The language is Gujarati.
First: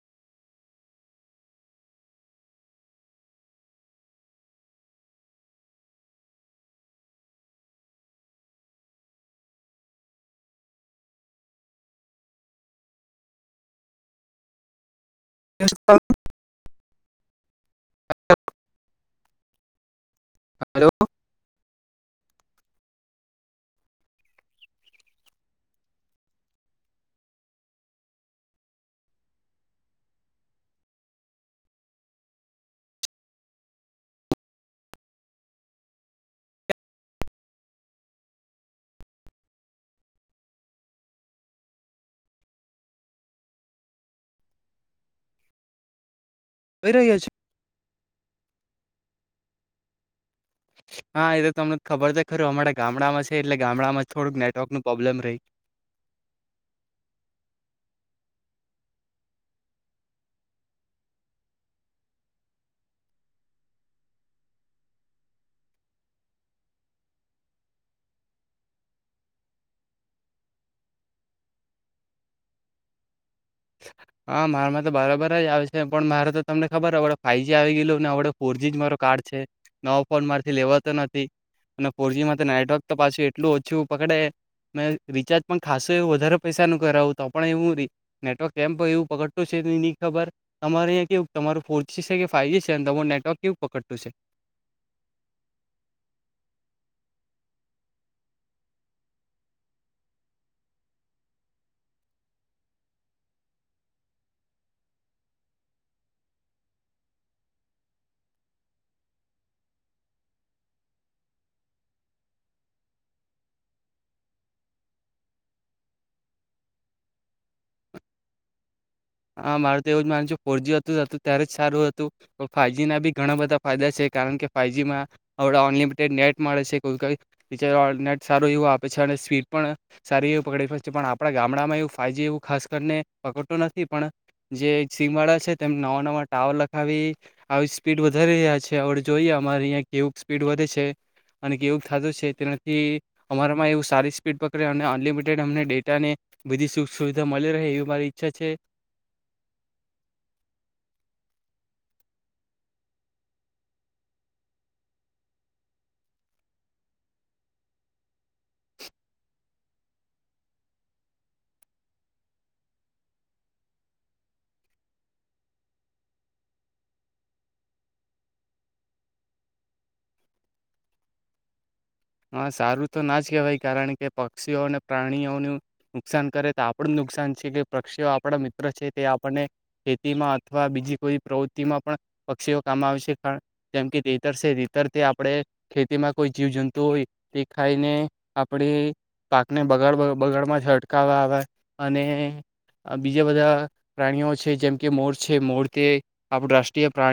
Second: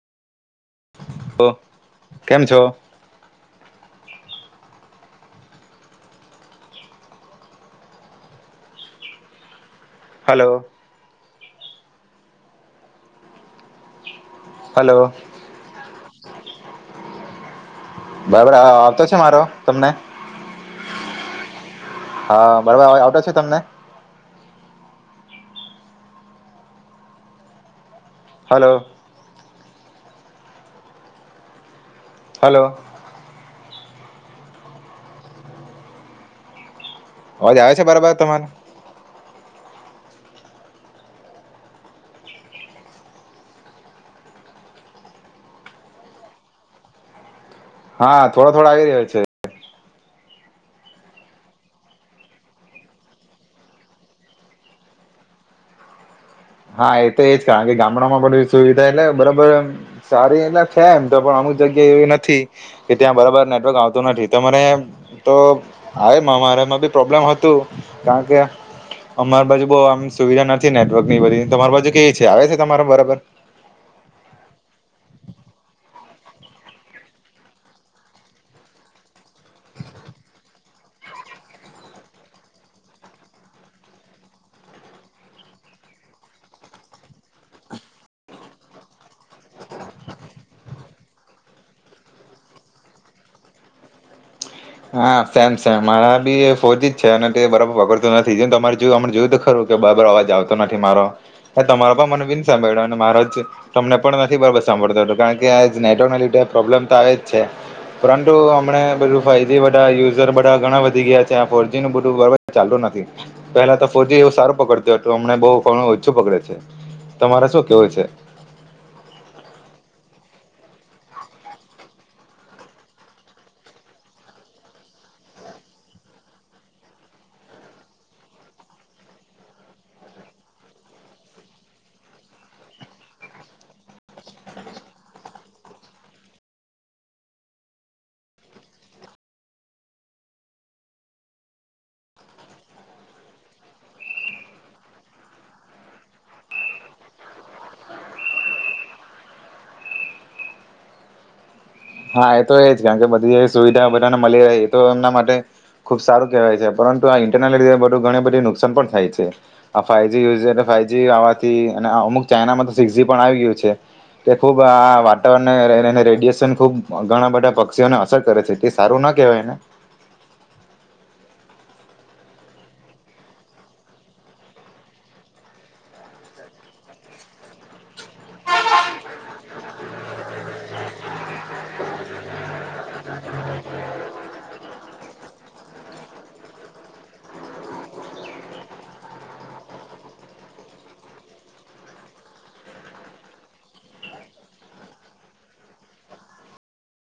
ઓ કેમ છો. હલો. હલો, હલો આવી બરાબર આવતો. [unintelligible] મારો તમને. હલો [unintelligible] હા બરોબર આવતા છે. તમને હલો. હલો. અવાજ આવે છે. બરાબર તમારે. કહી રહ્યા છે. હા થોડો થોડો આવી રહ્યો છે. હા એ તો તમને ખબર છે. ખરું અમારા ગામડામાં છે. એટલે ગામડામાં થોડુંક નેટવર્ક નું પ્રોબ્લેમ રહીં હા એ તો એજ કારણ કે ગામડામાં બધી સુવિધા એટલે બરાબર સારી એટલે છે એમ તો પણ અમુક જગ્યા એવી નથી કે ત્યાં બરાબર નેટવર્ક આવતુ નથી તમારે તો આવે એમ અમારામાં બી પ્રોબ્લેમ હતું કારણ કે અમારી બાજુ બહુ આમ સુવિધા નથી નેટવર્કની બધી. તમાર બાજુ કે છે. આવે છે. તમારે બરાબર હા મારામાં તો બરાબર જ આવે છે પણ મારે તો તમને ખબર આપડ ફાઇવજી આવી ગયેલું નેડ ફોરજી જ મારો કાર્ડ છે નવાો ફોન મારીથી લેવાતો નથી અને ફોરજી મા તો નેટવર્ક તો પાછું એટલું ઓછું પકડે મેં રિચાર્જ પણ ખાસું એવું વધારે પૈસા ન કરાવું તો પણ એ હું. નેટવર્ક સીમ એવું પકડતું છે. એની ખબર તમારે અહીંયા કેવું તમારું ફોર જ છે કે ફાઈવ જી છે. અને તમારું નેટવર્ક કેવું પકડતું છે. હા સેમસંગ મારા બી ફોજી જ છે અને તે બરાબર પકડતું નથી જે તમારે જો જોયું ખરું કે બરાબર અવાજ આવતો નથી મારો એ તમારો પણ મને બીન સાંભળ્યો અને મારો જ તમને પણ નથી બરાબર સાંભળતો હતો કારણ કે આ નેટવર્ક ના લીધ પ્રોબ્લેમ તો આવે જ છે. પરંતુ હમને બધું ફ યુઝર બા ઘણા વધી ગયા છે ફોરજી નું બધું ચાલુ નથી પેલા તો ફોરજી એવું સારું પકડતું હતું અમને બહુ ઓછું પકડે છે. તમારે શું કેવું છે. હ મારું તો એવું જ માનું છેું ફોરજી હતું જ હતું ત્યારે જ સારું હતું ફાવજી ના બી ઘણા બધા ફાયદા છે કારણ કે ફાજીમાં આપ અનલિમિટેડ નેટ મળે છે કોઈ નેટ સારું એવું આપે છે અને સ્પીડ પણ સારી એવું પકડી શકે છે. પણ આપડા ગામડામાં એવું ફાઈજી એવું ખાસ કરીને પકડતું નથી. પણ જે સીમ વાળા છે તેમ નવા નવા ટાવર લખાવી આવી સ્પીડ વધારી રહ્યા છે હડ જોઈએ અમારે અહીં કેવું સ્પીડ વધે છે અને કેવું થતું છે તેનાથી અમારામાં એવું સારી સ્પીડ પકડે અને અનલિમિટેડ અમને ડેટા ને બધી સુખ સુવિધા મળી રહે એવી મારી ઈચ્છા છે. હા એ તો એ જ કારણ કે બધી સુવિધા બધાને મળી રહે એ તો એમના માટે ખુબ સારું કહેવાય છે પરંતુ આ ઇન્ટરનેટી બધું ઘણી બધું નુકસાન પણ થાય છે આ ફાઇવ જ યુઝ ફાઇવજી આવવાથી અને અમુક ચાાઈનામાં તો સિક્સ જી પણ આવી ગયું છે. કે ખૂબ આ વાતાવરણને રેડિયેશન ખૂબજ ઘણા બધા પક્ષીઓને અસર કરે છે. તે સારું ના કેહેવાય ને. હા સારું તો ના જ કેહેવાય કારણ કે પક્ષીઓ અને પ્રાણીઓનું નુકસાન કરે તો આપણું નુકસાન છે કે પક્ષીઓ આપણા મિત્ર છે તે આપણને ખેતીમાં અથવા બીજી કોઈ પ્રવૃત્તિમાં પણ પક્ષીઓ કામ આવે છે. જેમ કે ખેતર ખેતરથી આપણે ખેતીમાં કોઈ જીવ જંતુ. તોય તે ખાઈને આપણે પાકને બગાડ બગાડમાં જ અટકાવવા આવે અને બીજા બધા પ્રાણીઓ છે. જેમકે મોર છે. મોર તે આપ રાષ્ટ્રીય પ્રાણી